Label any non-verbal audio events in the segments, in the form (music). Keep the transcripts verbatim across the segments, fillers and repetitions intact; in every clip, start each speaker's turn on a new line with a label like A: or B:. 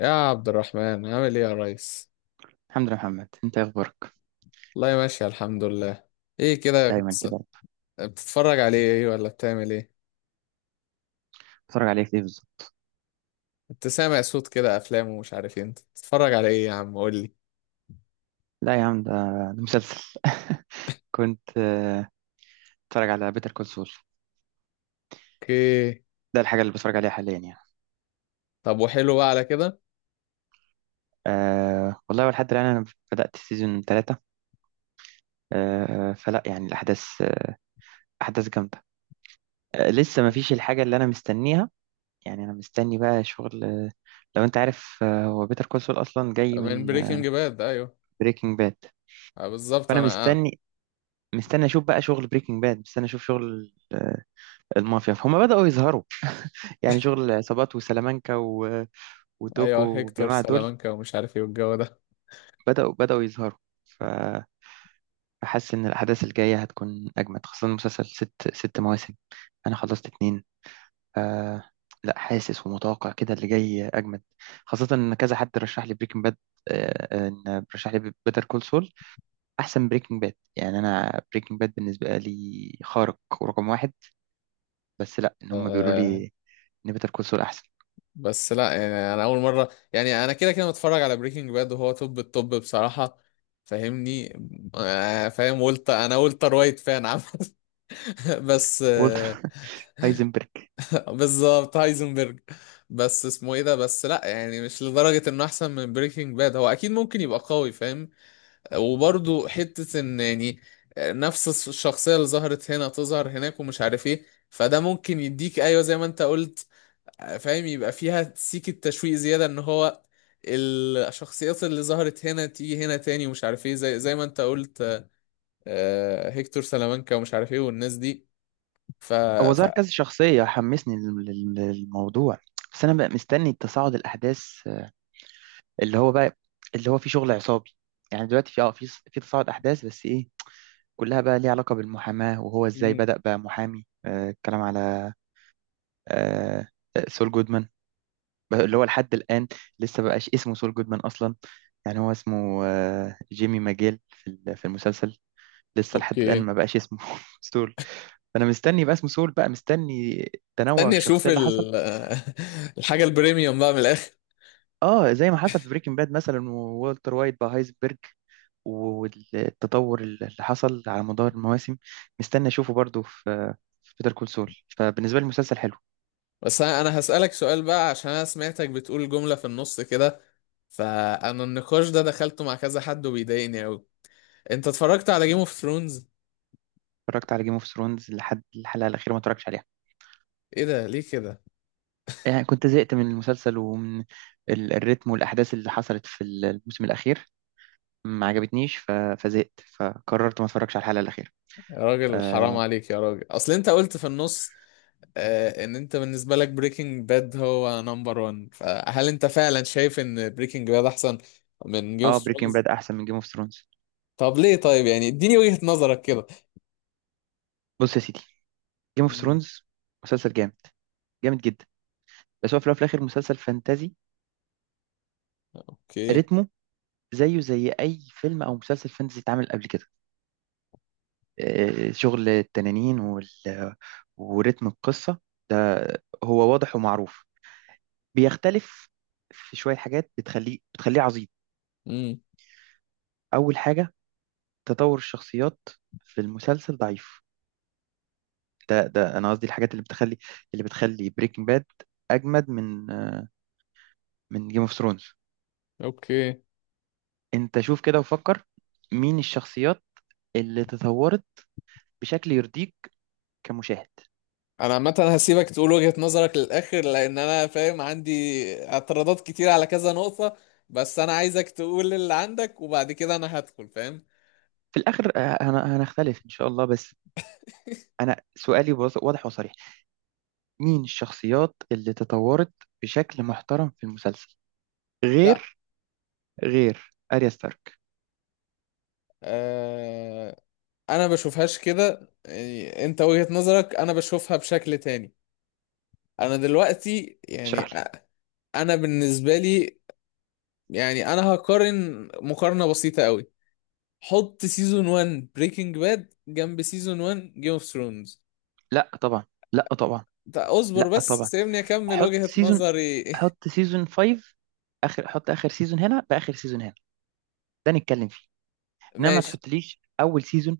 A: يا عبد الرحمن عامل ايه يا ريس؟
B: الحمد لله يا محمد، انت ايه اخبارك؟
A: والله ماشي، الحمد لله. ايه كده؟ كنت
B: دايما
A: س-
B: كده.
A: بتتفرج على ايه ولا بتعمل ايه؟
B: بتتفرج عليك ايه بالظبط؟
A: كنت سامع صوت كده افلام ومش عارف ايه، انت بتتفرج على ايه يا عم؟ قول لي.
B: لا يا عم، ده ده مسلسل. (laughs) كنت آه، بتفرج على بيتر كول سول.
A: اوكي،
B: ده الحاجه اللي بتفرج عليها حاليا يعني.
A: طب وحلو بقى على كده.
B: أه والله لحد الان انا بدات سيزون ثلاثة. أه، فلا يعني الاحداث، آه، احداث جامده. أه، لسه ما فيش الحاجه اللي انا مستنيها. يعني انا مستني بقى شغل، آه، لو انت عارف، آه، هو بيتر كول سول اصلا جاي
A: من
B: من
A: بريكنج باد، ايوه.
B: بريكنج باد.
A: آه، بالظبط
B: فانا
A: انا آه.
B: مستني مستني اشوف بقى شغل بريكنج باد، مستني اشوف شغل، آه، المافيا فهم بداوا يظهروا. يعني شغل العصابات وسلامانكا و... وتوكو
A: ايوه، هيكتور
B: والجماعة دول.
A: سلامانكا ومش عارف ايه والجو ده.
B: بدأوا بدأوا يظهروا. ف- فحاسس إن الأحداث الجاية هتكون أجمد، خاصة المسلسل ست ست مواسم. أنا خلصت اتنين. ف... لا، حاسس ومتوقع كده اللي جاي أجمد، خاصة إن كذا حد رشح لي بريكنج باد، إن رشح لي بيتر كول سول أحسن بريكنج باد. يعني أنا بريكنج باد بالنسبة لي خارق ورقم واحد. بس لا، إن هم بيقولوا
A: آه،
B: لي إن بيتر كول سول أحسن.
A: بس لا يعني، انا اول مره، يعني انا كده كده متفرج على بريكنج باد وهو توب التوب بصراحه. فاهمني؟ آه، فاهم. قلت، انا قلت رايت فان عامه، بس
B: قلت
A: آه،
B: هايزنبرج. (laughs)
A: (laughs) بالظبط هايزنبرج. بس اسمه ايه ده؟ بس لا، يعني مش لدرجة انه احسن من بريكنج باد. هو اكيد ممكن يبقى قوي، فاهم؟ وبرضه حتة ان يعني، آه، نفس الس- الشخصية اللي ظهرت هنا تظهر هناك ومش عارف ايه، فده ممكن يديك، ايوه زي ما انت قلت. آه، فاهم. يبقى فيها سيكة تشويق زيادة ان هو الشخصيات اللي ظهرت هنا تيجي هنا تاني ومش عارف ايه، زي زي ما انت قلت. آه، هيكتور سلامانكا ومش عارف ايه والناس دي. ف
B: هو
A: ف
B: ظهر كذا شخصية حمسني لل- لل- للموضوع. بس أنا بقى مستني تصاعد الأحداث، آه، اللي هو بقى، اللي هو في شغل عصابي. يعني دلوقتي في اه في في تصاعد أحداث، بس إيه؟ كلها بقى ليها علاقة بالمحاماة، وهو إزاي
A: مم.
B: بدأ بقى محامي. آه، الكلام على، آه، آه، سول جودمان، بقى اللي هو لحد الآن لسه بقاش اسمه سول جودمان أصلا. يعني هو اسمه، آه، جيمي ماجيل، في ال- في المسلسل. لسه لحد الآن
A: اوكي.
B: ما بقاش اسمه (laughs) سول. فأنا مستني بقى اسمه سول، بقى مستني تنوع
A: استني اشوف
B: الشخصية اللي حصل.
A: ال... (laughs) الحاجه البريميوم بقى من الاخر.
B: اه زي ما حصل في بريكنج باد مثلا، وولتر وايت بقى هايزبرج، والتطور اللي حصل على مدار المواسم. مستني اشوفه برضو في، في بيتر كول سول. فبالنسبه لي المسلسل حلو.
A: بس انا، انا هسالك سؤال بقى، عشان انا سمعتك بتقول جمله في النص كده. فانا النقاش ده دخلته مع كذا حد وبيضايقني قوي. انت اتفرجت على جيم اوف ثرونز؟
B: اتفرجت على جيم اوف ثرونز لحد الحلقه الاخيره، ما اتفرجتش عليها.
A: ايه ده؟ ليه كده؟
B: يعني كنت زهقت من المسلسل ومن ال- الريتم والاحداث اللي حصلت في الموسم الاخير. ما عجبتنيش. ف- فزهقت، فقررت ما اتفرجش على الحلقه الاخيره.
A: يا راجل حرام
B: اه،
A: عليك يا راجل، اصل انت قلت في النص، آه، ان انت بالنسبه لك بريكنج باد هو نمبر واحد. فهل انت فعلا شايف ان بريكنج باد احسن من جيم اوف
B: آه بريكنج
A: ثرونز؟
B: باد احسن من جيم اوف ثرونز.
A: طب ليه؟ طيب يعني اديني وجهة نظرك كده.
B: بص يا سيدي، جيم اوف
A: مم،
B: ثرونز مسلسل جامد، جامد جدا، بس هو في الأول وفي الاخر مسلسل فانتازي.
A: اوكي
B: رتمه زيه زي اي فيلم او مسلسل فانتزي اتعمل قبل كده. آه، شغل التنانين وال... ورتم القصه ده هو واضح ومعروف. بيختلف في شويه حاجات بتخليه بتخليه عظيم. اول حاجه، تطور الشخصيات في المسلسل ضعيف. ده ده انا قصدي الحاجات اللي بتخلي، اللي بتخلي بريكنج باد اجمد من، آه، من جيم اوف ثرونز.
A: اوكي
B: انت شوف كده وفكر، مين الشخصيات اللي تطورت بشكل يرضيك كمشاهد؟
A: انا عامه هسيبك تقول وجهة نظرك للاخر، لان انا فاهم، عندي اعتراضات كتير على كذا نقطة. بس انا عايزك تقول اللي عندك، وبعد كده انا هدخل فاهم.
B: في الآخر، آه، هن- هنختلف إن شاء الله، بس أنا سؤالي واض- واضح وصريح. مين الشخصيات اللي تطورت بشكل محترم في المسلسل،
A: لا،
B: غير غير أريا ستارك؟
A: آه، انا بشوفهاش كده. يعني انت وجهة نظرك، انا بشوفها بشكل تاني. انا دلوقتي يعني،
B: اشرح لي.
A: أ- انا بالنسبة لي، يعني انا هقارن مقارنة بسيطة قوي. حط سيزون واحد بريكنج باد جنب سيزون واحد جيم اوف ثرونز.
B: لا طبعا، لا طبعا،
A: طيب اصبر
B: لا
A: بس،
B: طبعا.
A: سيبني اكمل
B: حط
A: وجهة
B: سيزون
A: نظري.
B: حط سيزون خمسة. آخر، حط آخر سيزون هنا بآخر سيزون هنا، ده نتكلم فيه.
A: (laughs)
B: إنما ما
A: ماشي.
B: تحطليش أول سيزون.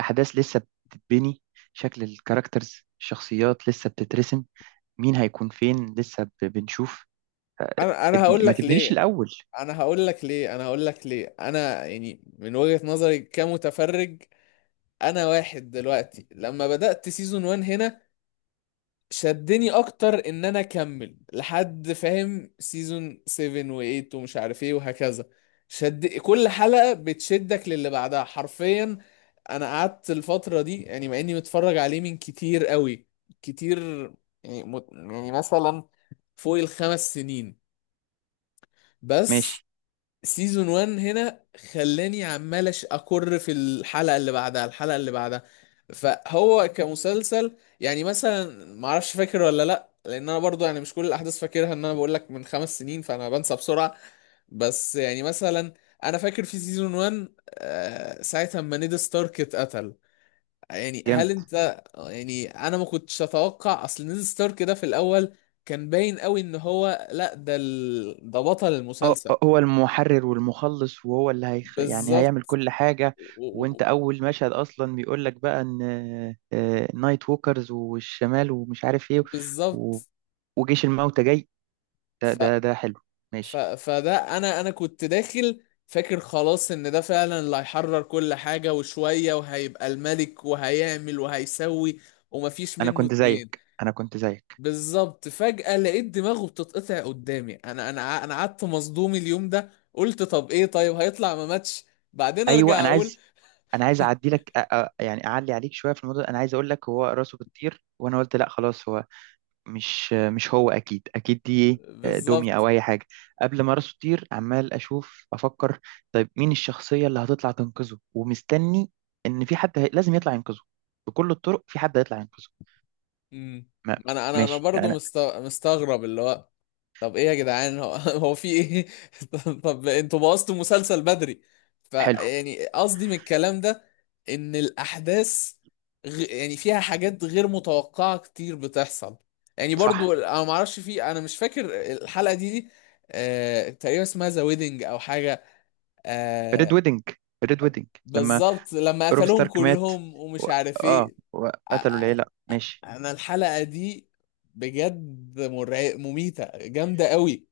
B: أحداث لسه بتتبني، شكل الكاركترز الشخصيات لسه بتترسم، مين هيكون فين لسه ب- بنشوف.
A: انا انا
B: ابن
A: هقول
B: ما
A: لك
B: تبنيليش
A: ليه
B: الاول.
A: انا هقول لك ليه انا هقول لك ليه. انا يعني من وجهة نظري كمتفرج، انا واحد دلوقتي لما بدأت سيزون واحد هنا، شدني اكتر ان انا اكمل لحد فاهم سيزون سبعة و8 ومش عارف ايه وهكذا. شد كل حلقة بتشدك للي بعدها حرفيا. انا قعدت الفترة دي، يعني مع اني متفرج عليه من كتير قوي، كتير، يعني مت... يعني مثلا فوق الخمس سنين. بس
B: ماشي.
A: سيزون واحد هنا خلاني عمال أش- اكر في الحلقه اللي بعدها الحلقه اللي بعدها. فهو كمسلسل، يعني مثلا ما اعرفش فاكر ولا لا، لان انا برضو يعني مش كل الاحداث فاكرها، ان انا بقول لك من خمس سنين فانا بنسى بسرعه. بس يعني مثلا انا فاكر في سيزون واحد، آه، ساعه ما نيد ستارك اتقتل. يعني
B: جامد.
A: هل انت، آه، يعني انا ما كنتش اتوقع، اصل نيد ستارك ده في الاول كان باين قوي ان هو لا، ده ال... ده بطل
B: اه،
A: المسلسل.
B: آه، هو المحرر والمخلص، وهو اللي هيخ... يعني هيعمل
A: بالظبط.
B: كل حاجة.
A: و-
B: وانت
A: و-
B: اول مشهد اصلا بيقول لك بقى ان، آه، نايت ووكرز والشمال ومش عارف ايه، و...
A: بالظبط.
B: وجيش الموتى جاي. ده
A: ف...
B: ده ده حلو.
A: ف...
B: ماشي.
A: فده انا، انا كنت داخل فاكر خلاص ان ده فعلا اللي هيحرر كل حاجة وشوية وهيبقى الملك وهيعمل وهيسوي ومفيش
B: انا
A: منه
B: كنت
A: اتنين.
B: زيك انا كنت زيك
A: بالظبط. فجأة لقيت دماغه بتتقطع قدامي. انا انا ع- انا قعدت مصدوم اليوم ده، قلت طب ايه؟ طيب هيطلع ما ماتش؟ بعدين
B: ايوه،
A: ارجع
B: انا
A: اقول
B: عايز انا عايز اعدي لك، أ... أ... يعني اعلي عليك شوية في الموضوع ده. انا عايز اقول لك هو راسه بتطير، وانا قلت لا خلاص هو مش مش هو، اكيد اكيد دي ايه، دمية
A: بالظبط.
B: او اي حاجه. قبل ما راسه تطير عمال اشوف افكر، طيب مين الشخصيه اللي هتطلع تنقذه، ومستني ان في حد هي... لازم يطلع ينقذه بكل الطرق، في حد هيطلع ينقذه.
A: امم.
B: ما...
A: انا انا انا
B: ماشي
A: برضه
B: يعني.
A: مست... مستغرب اللي هو، طب ايه يا جدعان؟ هو، (laughs) هو في ايه؟ (laughs) طب طب انتوا بوظتوا المسلسل بدري.
B: حلو.
A: فيعني قصدي من الكلام ده ان الاحداث، غ... يعني فيها حاجات غير متوقعة كتير بتحصل. يعني
B: صح.
A: برضو انا ما اعرفش، في انا مش فاكر الحلقة دي دي، آه... تقريبا اسمها ذا ويدنج او حاجة،
B: ريد
A: آه...
B: ويدنج ريد ويدنج لما
A: بالظبط لما
B: روب
A: قتلوهم
B: ستارك مات
A: كلهم
B: و...
A: ومش عارف
B: اه،
A: ايه. آ-
B: وقتلوا العيله.
A: آ-
B: ماشي.
A: انا الحلقة دي بجد مرع... مميتة جامدة قوي.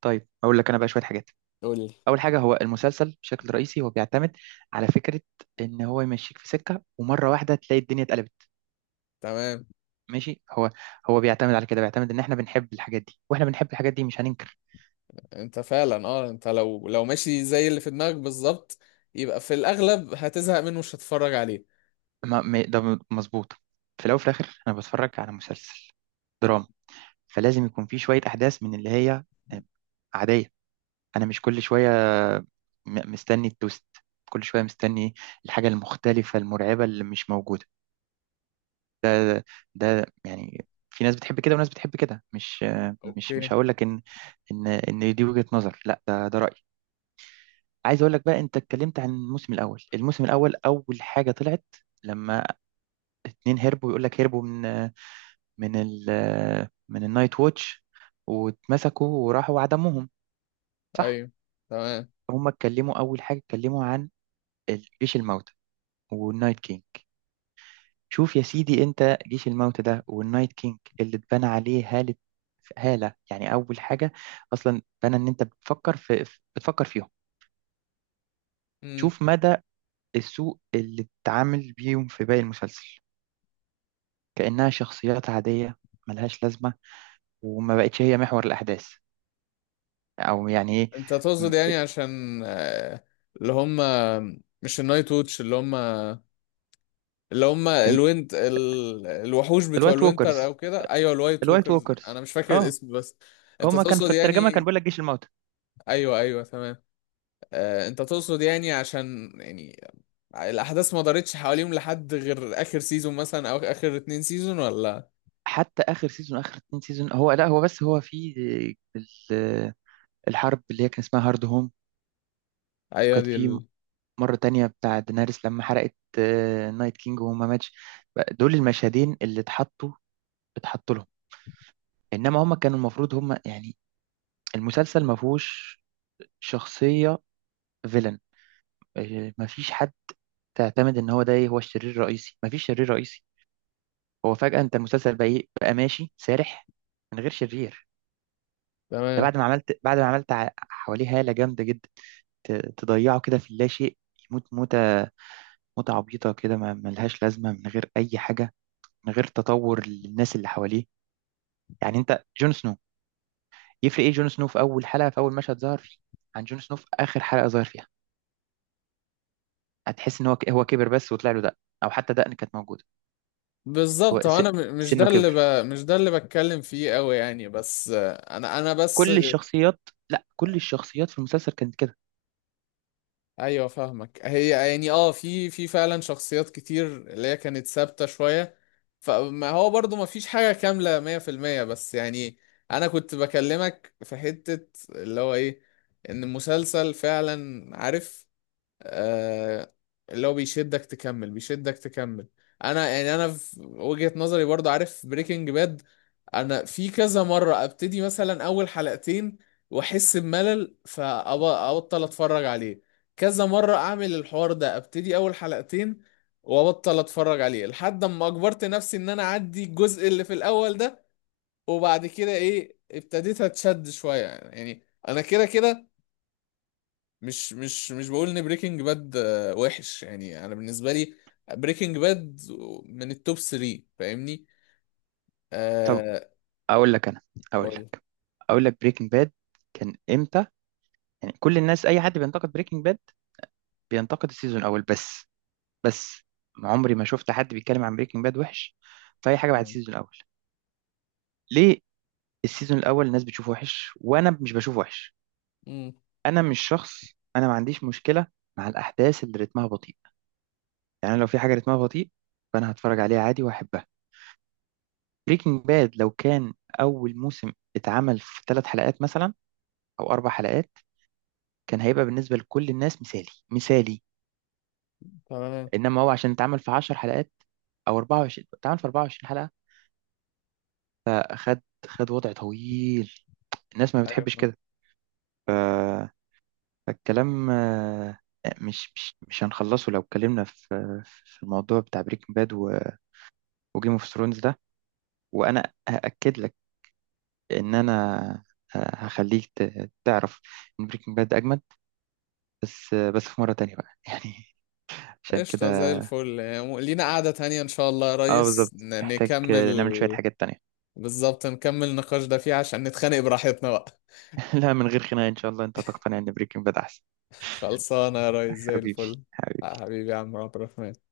B: طيب اقول لك انا بقى شويه حاجات.
A: قول لي.
B: اول حاجه، هو المسلسل بشكل رئيسي هو بيعتمد على فكره، ان هو يمشيك في سكه، ومره واحده تلاقي الدنيا اتقلبت.
A: تمام.
B: ماشي. هو هو بيعتمد على كده، بيعتمد ان احنا بنحب الحاجات دي، واحنا بنحب الحاجات دي مش هننكر.
A: انت فعلا، اه انت لو، لو ماشي زي اللي في دماغك بالظبط، يبقى في الاغلب هتزهق منه مش هتتفرج عليه.
B: ما ما- ده م- مظبوط. في الاول وفي الاخر انا بتفرج على مسلسل، فلازم يكون في شويه احداث من اللي هي، آه، عاديه. انا مش كل شويه، م- مستني التوست، كل شويه مستني الحاجه المختلفه المرعبه اللي مش موجوده. ده، ده يعني في ناس بتحب كده وناس بتحب كده، مش مش
A: اوكي.
B: مش هقول لك ان، ان ان دي وجهه نظر، لا ده ده رايي. عايز اقول لك بقى، انت اتكلمت عن الموسم الاول. الموسم الاول اول حاجه طلعت، لما اتنين هربوا، يقول لك هربوا من، من ال من النايت ووتش، واتمسكوا وراحوا عدموهم. صح.
A: ايوه تمام.
B: هم اتكلموا اول حاجه، اتكلموا عن جيش الموتى والنايت كينج. شوف يا سيدي، انت جيش الموتى ده والنايت كينج، اللي اتبنى عليه هاله، هاله يعني، اول حاجه اصلا اتبنى ان انت بتفكر في، بتفكر فيهم.
A: امم.
B: شوف مدى السوء اللي اتعامل بيهم في باقي المسلسل، كأنها شخصيات عادية ملهاش لازمة، وما بقتش هي محور الأحداث، أو يعني إيه.
A: انت
B: م-
A: تقصد يعني عشان، آه، اللي هم مش النايت ووتش، اللي هم، اللي هم
B: م-
A: الوينت، ال... الوحوش بتوع
B: الوايت
A: الوينتر او
B: ووكرز،
A: كده، ايوه الوايت
B: الوايت
A: ووكرز، انا
B: ووكرز
A: مش فاكر
B: اه،
A: الاسم بس. انت
B: هما كان في
A: تقصد
B: الترجمة كان
A: يعني،
B: بيقول لك جيش الموتى.
A: ايوه ايوه تمام. آه، انت تقصد يعني عشان يعني الاحداث ما دارتش حواليهم لحد غير اخر سيزون مثلا، او اخر اتنين سيزون، ولا؟
B: حتى آخر سيزون، آخر اتنين سيزون، هو لا هو بس هو في ال- الحرب اللي هي كان اسمها هارد هوم،
A: ايوه
B: وكانت
A: دي ال...
B: في مرة تانية بتاع دينارس لما حرقت، آه، نايت كينج وهما ماتش. دول المشهدين اللي اتحطوا، اتحطوا لهم. إنما هما كانوا المفروض هما يعني، المسلسل ما فيهوش شخصية فيلن. آه، مفيش حد اعتمد ان هو ده ايه، هو الشرير الرئيسي. مفيش شرير رئيسي. هو فجأة انت المسلسل بقى ايه، بقى ماشي سارح من غير شرير. ده
A: تمام.
B: بعد ما عملت، بعد ما عملت ع- حواليه هالة جامدة جدا، ت- تضيعه كده في اللا شيء، يموت موتة، موتة عبيطة كده ما ملهاش لازمة، من غير أي حاجة، من غير تطور للناس اللي حواليه. يعني انت جون سنو، يفرق ايه جون سنو في أول حلقة في أول مشهد ظهر فيه عن جون سنو في آخر حلقة ظهر فيها؟ هتحس ان هو ك- هو كبر بس وطلع له دقن، أو حتى دقن كانت موجودة. هو
A: بالظبط. هو
B: س-
A: انا، م- مش
B: سنه
A: ده اللي
B: كبر.
A: ب... مش ده اللي بتكلم فيه قوي يعني، بس آه، انا انا بس.
B: كل الشخصيات، لا كل الشخصيات في المسلسل كانت كده.
A: ايوه فاهمك. هي يعني اه، في في فعلا شخصيات كتير اللي هي كانت ثابته شويه، فما هو برضو ما فيش حاجه كامله مية في المية. بس يعني انا كنت بكلمك في حته اللي هو ايه، ان المسلسل فعلا عارف، آه، اللي هو بيشدك تكمل بيشدك تكمل. انا يعني انا في وجهة نظري برضو عارف بريكنج باد، انا في كذا مرة ابتدي مثلا اول حلقتين واحس بملل فابطل اتفرج عليه. كذا مرة اعمل الحوار ده، ابتدي اول حلقتين وابطل اتفرج عليه، لحد اما اجبرت نفسي ان انا اعدي الجزء اللي في الاول ده، وبعد كده ايه ابتديت اتشد شوية. يعني انا كده كده، مش مش مش بقول ان بريكنج باد وحش، يعني انا بالنسبه لي بريكنج باد من التوب تلاتة. فاهمني؟
B: طب
A: آه.
B: اقول لك انا، اقول
A: اقول.
B: لك اقول لك بريكنج باد كان امتى؟ يعني كل الناس، اي حد بينتقد بريكنج باد بينتقد السيزون الاول بس. بس ما عمري ما شفت حد بيتكلم عن بريكنج باد وحش في اي حاجه بعد السيزون الاول. ليه؟ السيزون الاول الناس بتشوفه وحش، وانا مش بشوفه وحش.
A: امم.
B: انا مش شخص، انا ما عنديش مشكله مع الاحداث اللي رتمها بطيء. يعني لو في حاجه رتمها بطيء، فانا هتفرج عليها عادي واحبها. بريكنج باد لو كان أول موسم اتعمل في ثلاث حلقات مثلا، أو أربع حلقات، كان هيبقى بالنسبة لكل الناس مثالي، مثالي.
A: تمام.
B: إنما هو عشان اتعمل في عشر حلقات، أو اربع وعشرين، اتعمل في أربعة وعشرين حلقة، آه، خد خد وضع طويل. الناس ما
A: ايوه
B: بتحبش
A: فاهم.
B: كده. ف- فالكلام، آه، مش مش مش هنخلصه لو اتكلمنا في، في الموضوع بتاع بريكنج باد وجيم اوف ثرونز ده. وأنا هأكد لك إن أنا، آه، هخليك ت- تعرف إن بريكنج باد أجمل. بس بس في مرة تانية بقى (laughs) يعني، عشان
A: قشطه زي
B: كده.
A: الفل. يعني لينا قعده تانية ان شاء الله يا
B: اه
A: ريس
B: بالظبط،
A: ن-
B: محتاج
A: نكمل.
B: نعمل شوية حاجات تانية.
A: بالظبط، نكمل النقاش ده فيها عشان نتخانق براحتنا بقى.
B: (laughs) لا من غير خناقة إن شاء الله، أنت تقتنع إن بريكنج باد أحسن.
A: (laughs) خلصانه يا ريس زي
B: حبيبي.
A: الفل.
B: حبيبي.
A: حبيبي يا عم عبد الرحمن.